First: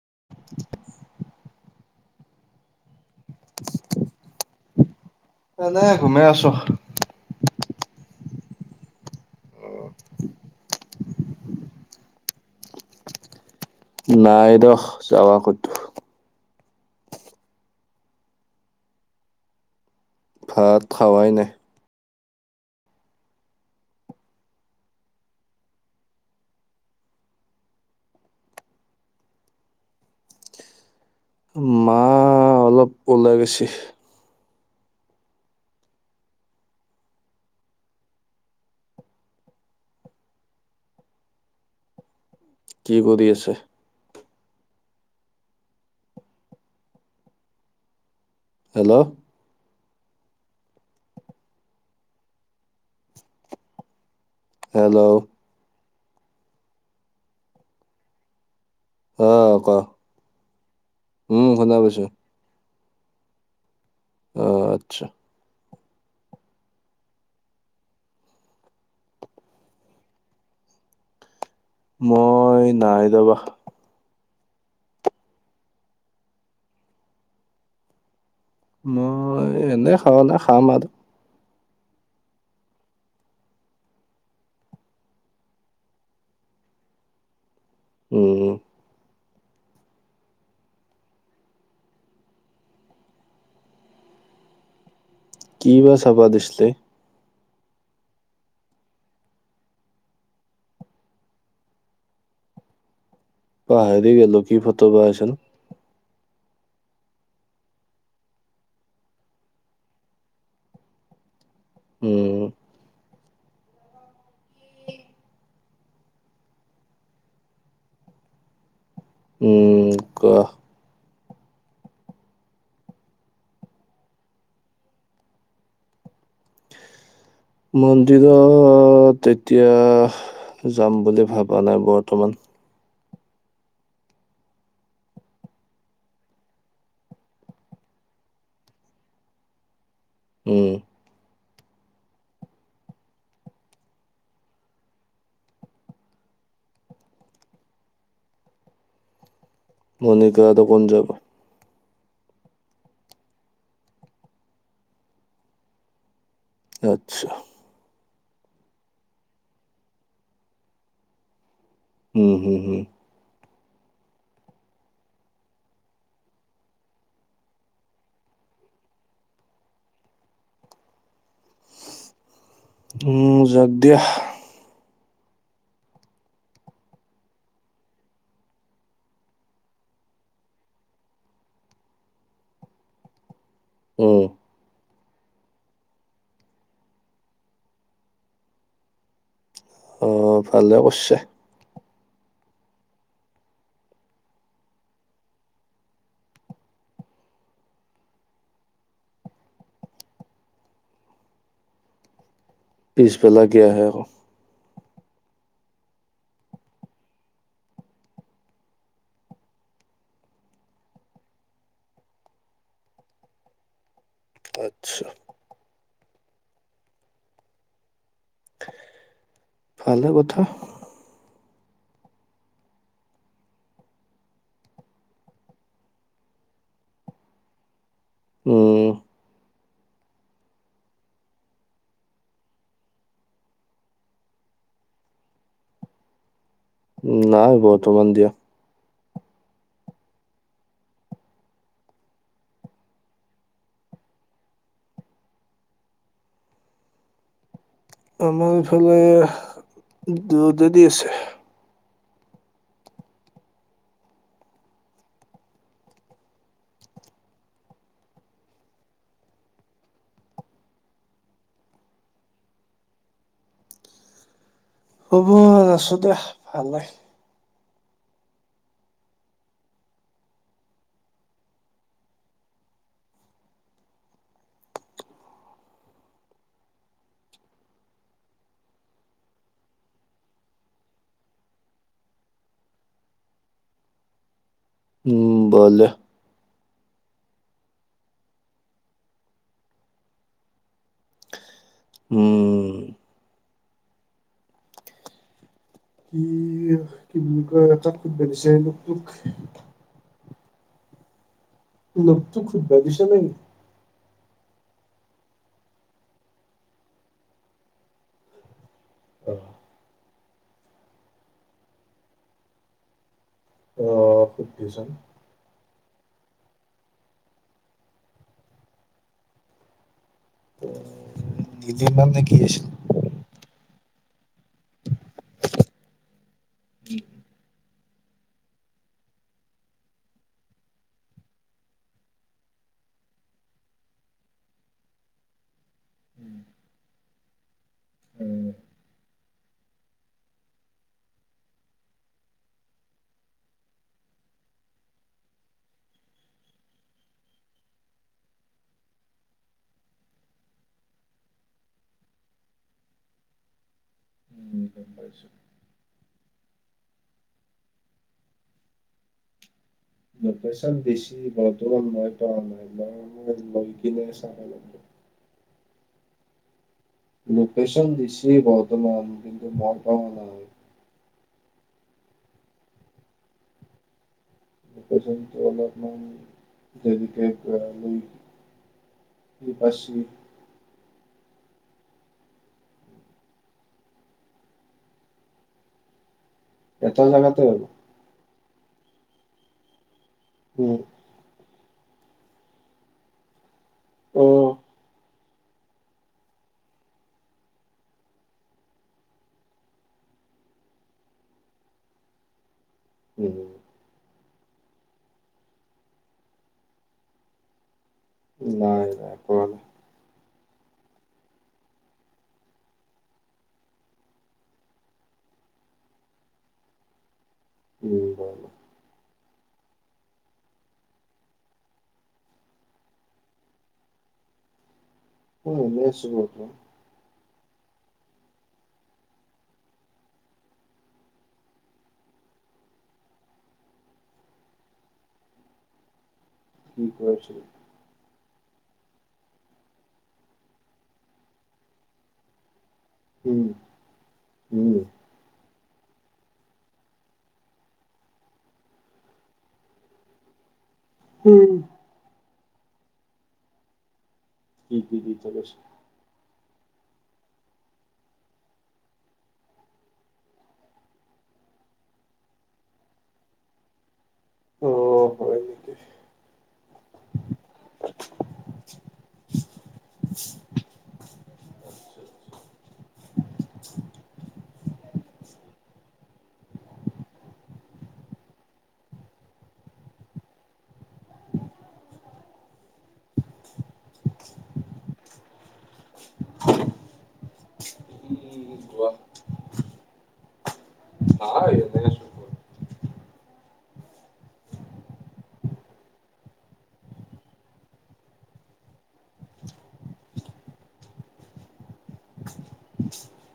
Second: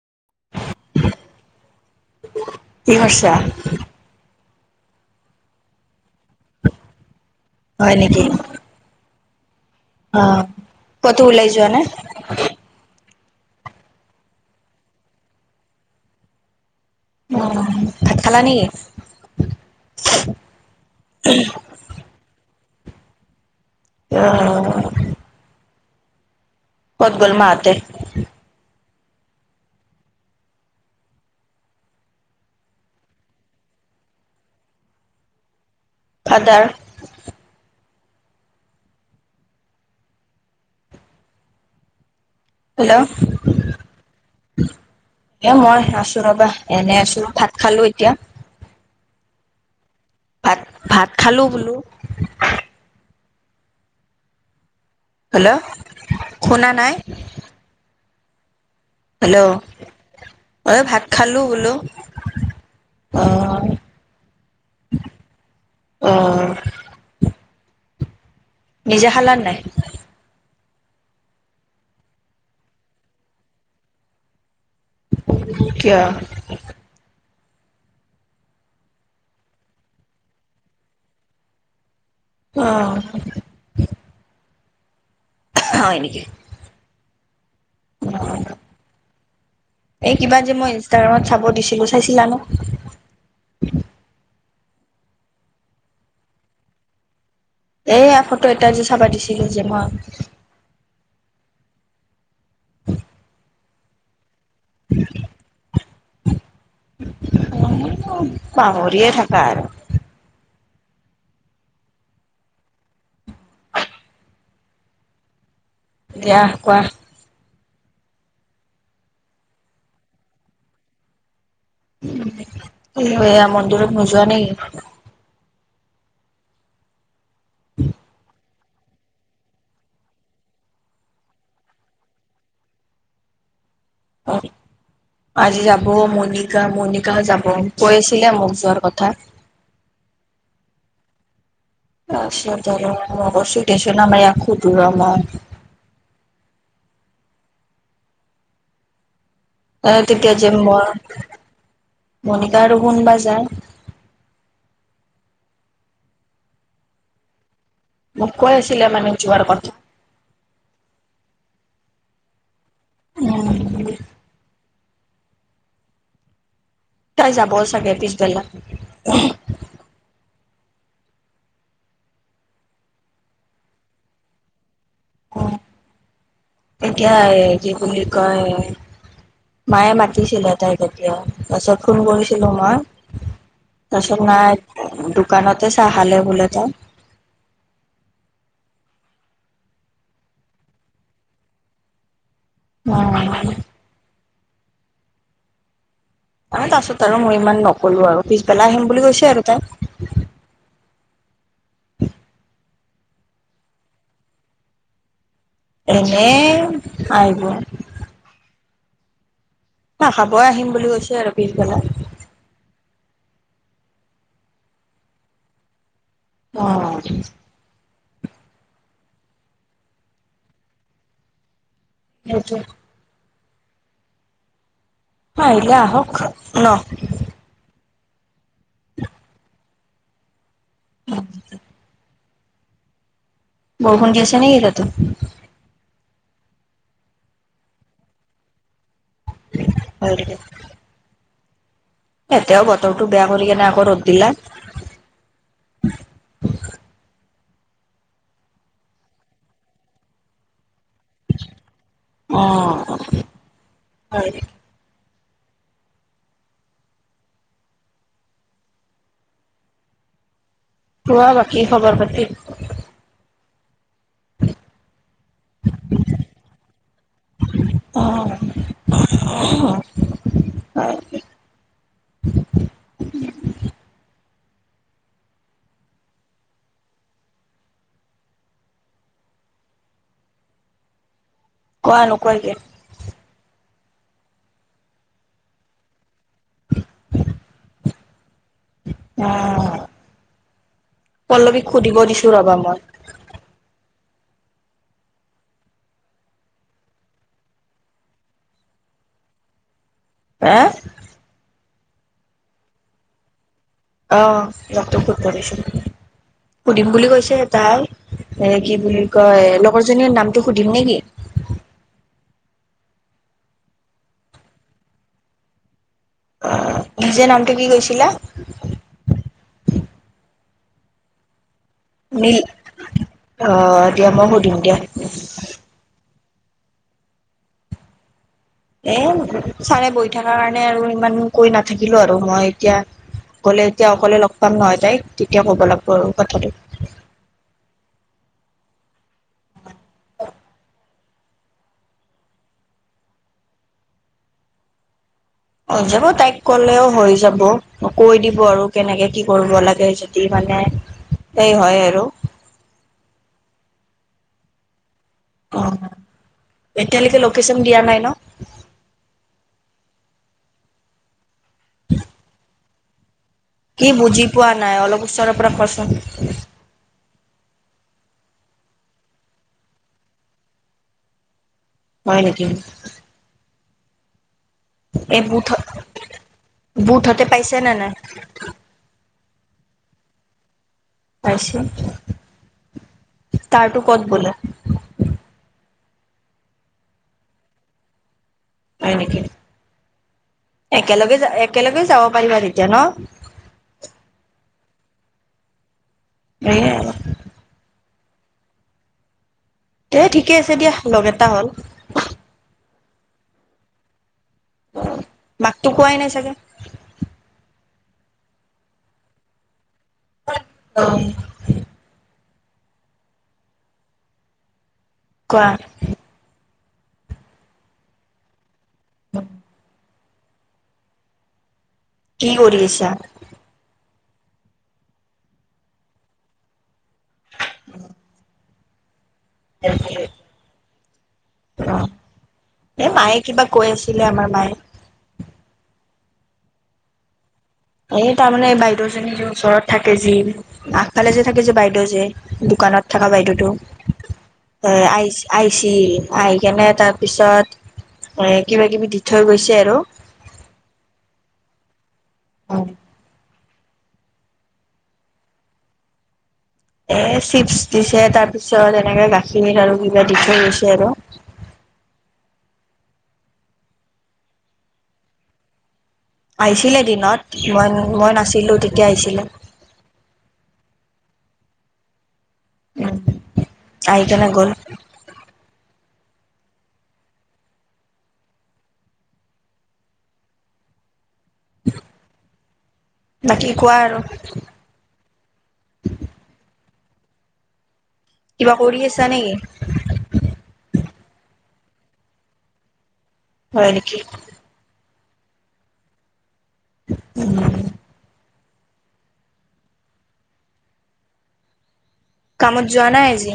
[inaudible] কি কৰিছা? এনে ঘুমাই আছো। হয় নেকি। অ কতো ওলাই যোৱা নাই। নাই ৰস যাবা ক'তো। উ ভাত খালা নেকি? ভাত খোৱাই নাই। আহ। কত গল মা হঁতে? মা অলপ ওলাই গৈছে। ফাদাৰ? হেল্ল'? কি কৰি আছে? এ মই আছো ৰবা এনে আছো ভাত খালো এতিয়া। হেল্ল' ভাত ভাত খালো বোলো। হেল্ল' শুনা নাই। অ হেল্ল'? ক অ ভাত খালো উম বোলো শুনা পাইছো অহ। অ আচ্ছা। অহ। নিজে খালা নে নাই? মই নাই দৱা। কিয়া? মই এনে খাৱা নাই খাম আৰ। অহ। অ এনেক উম এই কিবা যে মই ইনষ্টাগ্ৰামত চাব দিছিলো চাইছিলা ন [inaudible] কিবা চাবা দিছলি এইয়া ফটো এটা যে চাবা দিছিলো যে মই [inaudible] পাহৰি গলো কি ফটো বা আছিল পাহৰিয়ে থাকা আৰ উম দিয়া কোৱা উম ক এয়া মন্দিৰত নোযোৱা নেকি? মন্দিৰত অহ তেতিয়া যাম বুলি ভবা নাই বৰ্তমান হয় আজি যাব মনিকা মণিকাও যাব কৈছিলে মোক যোৱাৰ কথা [inaudible] উম [unintelligible] এ তেতিয়া মনিকা যে আৰু কোন মই যাব? মণিকা আৰু কোনবা যায়। আচ্ছা মোক কৈ আছিলে মানে যোৱাৰ কথা উম হুম হুম উম তাই যাব চাগে পিছবেলা উম যাক দিয়া অ এতিয়া কি বুলি কয় মায়ে মাতিছিলে তাইক তেতিয়া তাৰপিছত ফোন কৰিছিলো মই পাছত উম, নাই দোকানত চাহ খালে বলে তাই অহ ভালে কৰছে উ ত তাৰছত আৰু মই ইমান নকলো আৰু পিছবেলা আহিম বুলি কৈছে আৰু তাই পিছ বেল কিয় আহে এনেই আহিব [inaudible] খাবই আহিম বুলি কৈছে আৰু পিছবেলা [inaudible] আচ্ছা [inaudible] অ [inaudible] ফালে কথা সেইটোয়ে অহ আহিলে আহক ন [inaudible] উম উ [unintelligible] নাই বহতোমান দিয়া অ [inaudible] এতিয়াও বতৰটো বেয়া কৰি কিনে আকৌ ৰ'দ দিলে [inaudible] [unintelligible] আমাৰ ইফালে যদি অ হয় [inaudible] কোৱা বাকী খবৰ পাতি। খবৰ আছো দে ভালে। অ', [unintelligible] [unintelligible] কোৱা নোকোৱা কিয়। উম বলে [unintelligible] অ, পল্লৱীক সুধিব দিছো ৰবা উম। মই। কি কি বুলি কয় তাত [unintelligible] এ লগটোক সুধবা দিছো ৰ। অ, লগতোক সুধব্ দিছো, সুধিম বুলি কৈছে এ তাই কি বুলি কয় লগৰজনীৰ নামটো সুধিম নেকি? অ, সুধবি চোন। নিজে নামটো কি কৈছিলা। [unintelligible] নে কি নীল আছিল? অ', দিয়া মই সুধিম দিয়া। [unintelligible] এ ছাৰে বহি থকা কাৰণে আৰু ইমান কৈ নাথাকিলো আৰু মই এতিয়া গ'লে এতিয়া অকলে লগ পাম নহয় তাই তেতিয়া ক'ব লাগব কথাটো। উম। অ হৈ যাব তাইক কলেও হৈ যাব কৈ দিব আৰু কেনেকে কি কৰিব লাগে যদি মানে সেই হয় আৰু। অ, এতিয়ালৈকে লোকেশচন দিয়া নাই ন। লোকেশ্যন দিছি বৰ্তমান মই পোৱা নাই না। কি বুজি পোৱা নাই, অলপ ওচৰৰ পৰা কোৱাচোন। লোকেশন দিছি বৰ্তমান, কিন্তু মই পোৱা নাই। হয় নেকি? এই লোকেশ্যনটো বুথ অলপ মান বুথতে ডেৰিকে পাইছে নে নাই [unintelligible] [unintelligible] পাইছে তাৰটো ক'ত বোলে। এটা জাগাতে আৰু। হয় নেকি? উম একেলগে যা এক একেলগে যাব পাৰিবা তেতিয়া ন। অ'। সেয়ে আৰু। এ ঠিকে আছে দিয়া লগ এটা হ'ল। উম। মাকতো কোৱাই নাই চাগে। নাই নাই কম। অ'। কোৱা। উম হয়। [unintelligible] কি কৰি আছা। মই এনে আছো ৰ'বা। [unintelligible] অ, এই মায়ে কিবা কৈ আছিলে আমাৰ মায়ে। বাইছে এই তাৰমানে বাইদেউজনী যে ওচৰত থাকে যি আগফালে যে থাকে যে বাইদেউ যে দোকানত থাককা উম বাইদেউটোো উম আইচ আই চি আহি কেনে তাৰ পিছত এ কিবা কিবি দি থৈ গৈছে আৰু উম অ কি কি জ তল এ চিপচ দিছে তাৰ পিছত এনেকে গাখীৰ লাৰু কিবা দি থৈ গৈছে আৰু হয় অ নেকি আহিছিলে দিনত মই মই নাছিলোঁ তেতিয়া আহিছিলে উম আহই কেনে গ'ল বাকী কোৱা আৰু উম কিবা কৰি আছা নেকি হয় নেকি উম কামতজ নাইাইজি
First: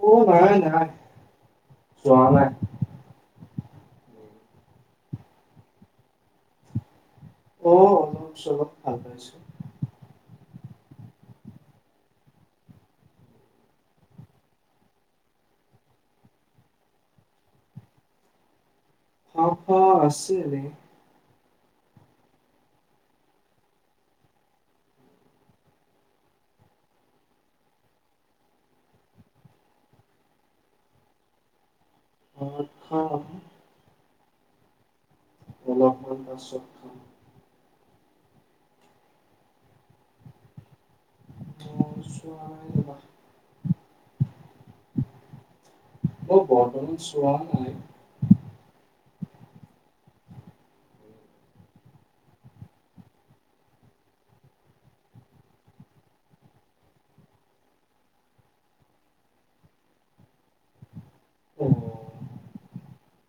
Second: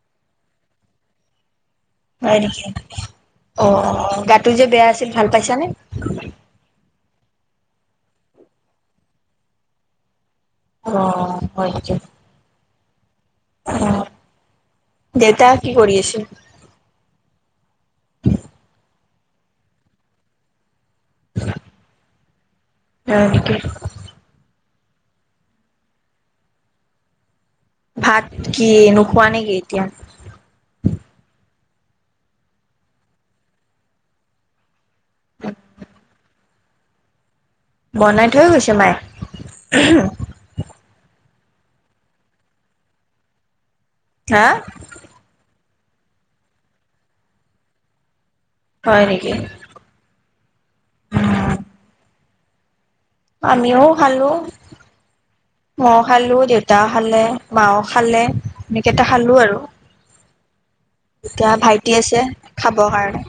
অ নহয় নহয় হয় নেকি অ গাটো যে বেয়া আছিল ভাল পাইছানে অ অলপ চলপ ভাল পাইছো আহ হয়কো অ দেউতা কি কৰি আছিল উ অ আছেৰে উ অকে ভাত কি নোখোৱা নেকি এতিয়া উ চ বনাই থৈ গৈছে মায়ে িবা হা ম বৰ্তমান চোৱাাই হয় নেকি আমিও ভালো মও খালো দেউতা খালে মাও খালে এনেকেইটা খালো আৰু এতিয়া ভাইটি আছে খাবৰ কাৰণে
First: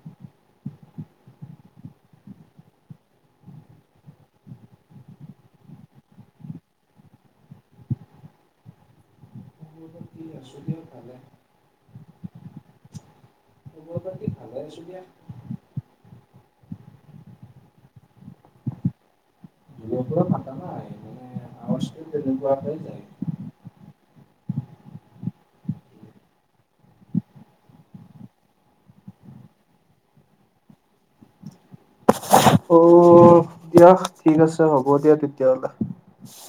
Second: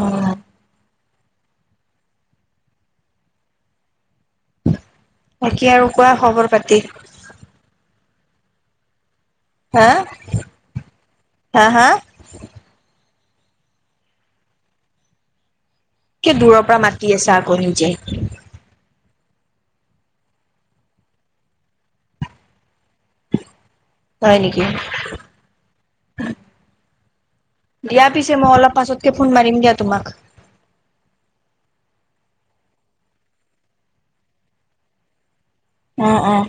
অ তে আৰু কোৱা খবৰ পাতি হা হা হা আ চুপিয়া কিয় দূৰৰ পৰা মাতি আছা আকৌ নিজে চেলবাকাই যায় হয় নেকি দিয়া পিছে মই অলপ পাছতকে ফোন মাৰিম দিয়া তোমাক অ দিয়া ঠিক আছে হ'ব দিয়া তেতিয়াহলে অ', অ'।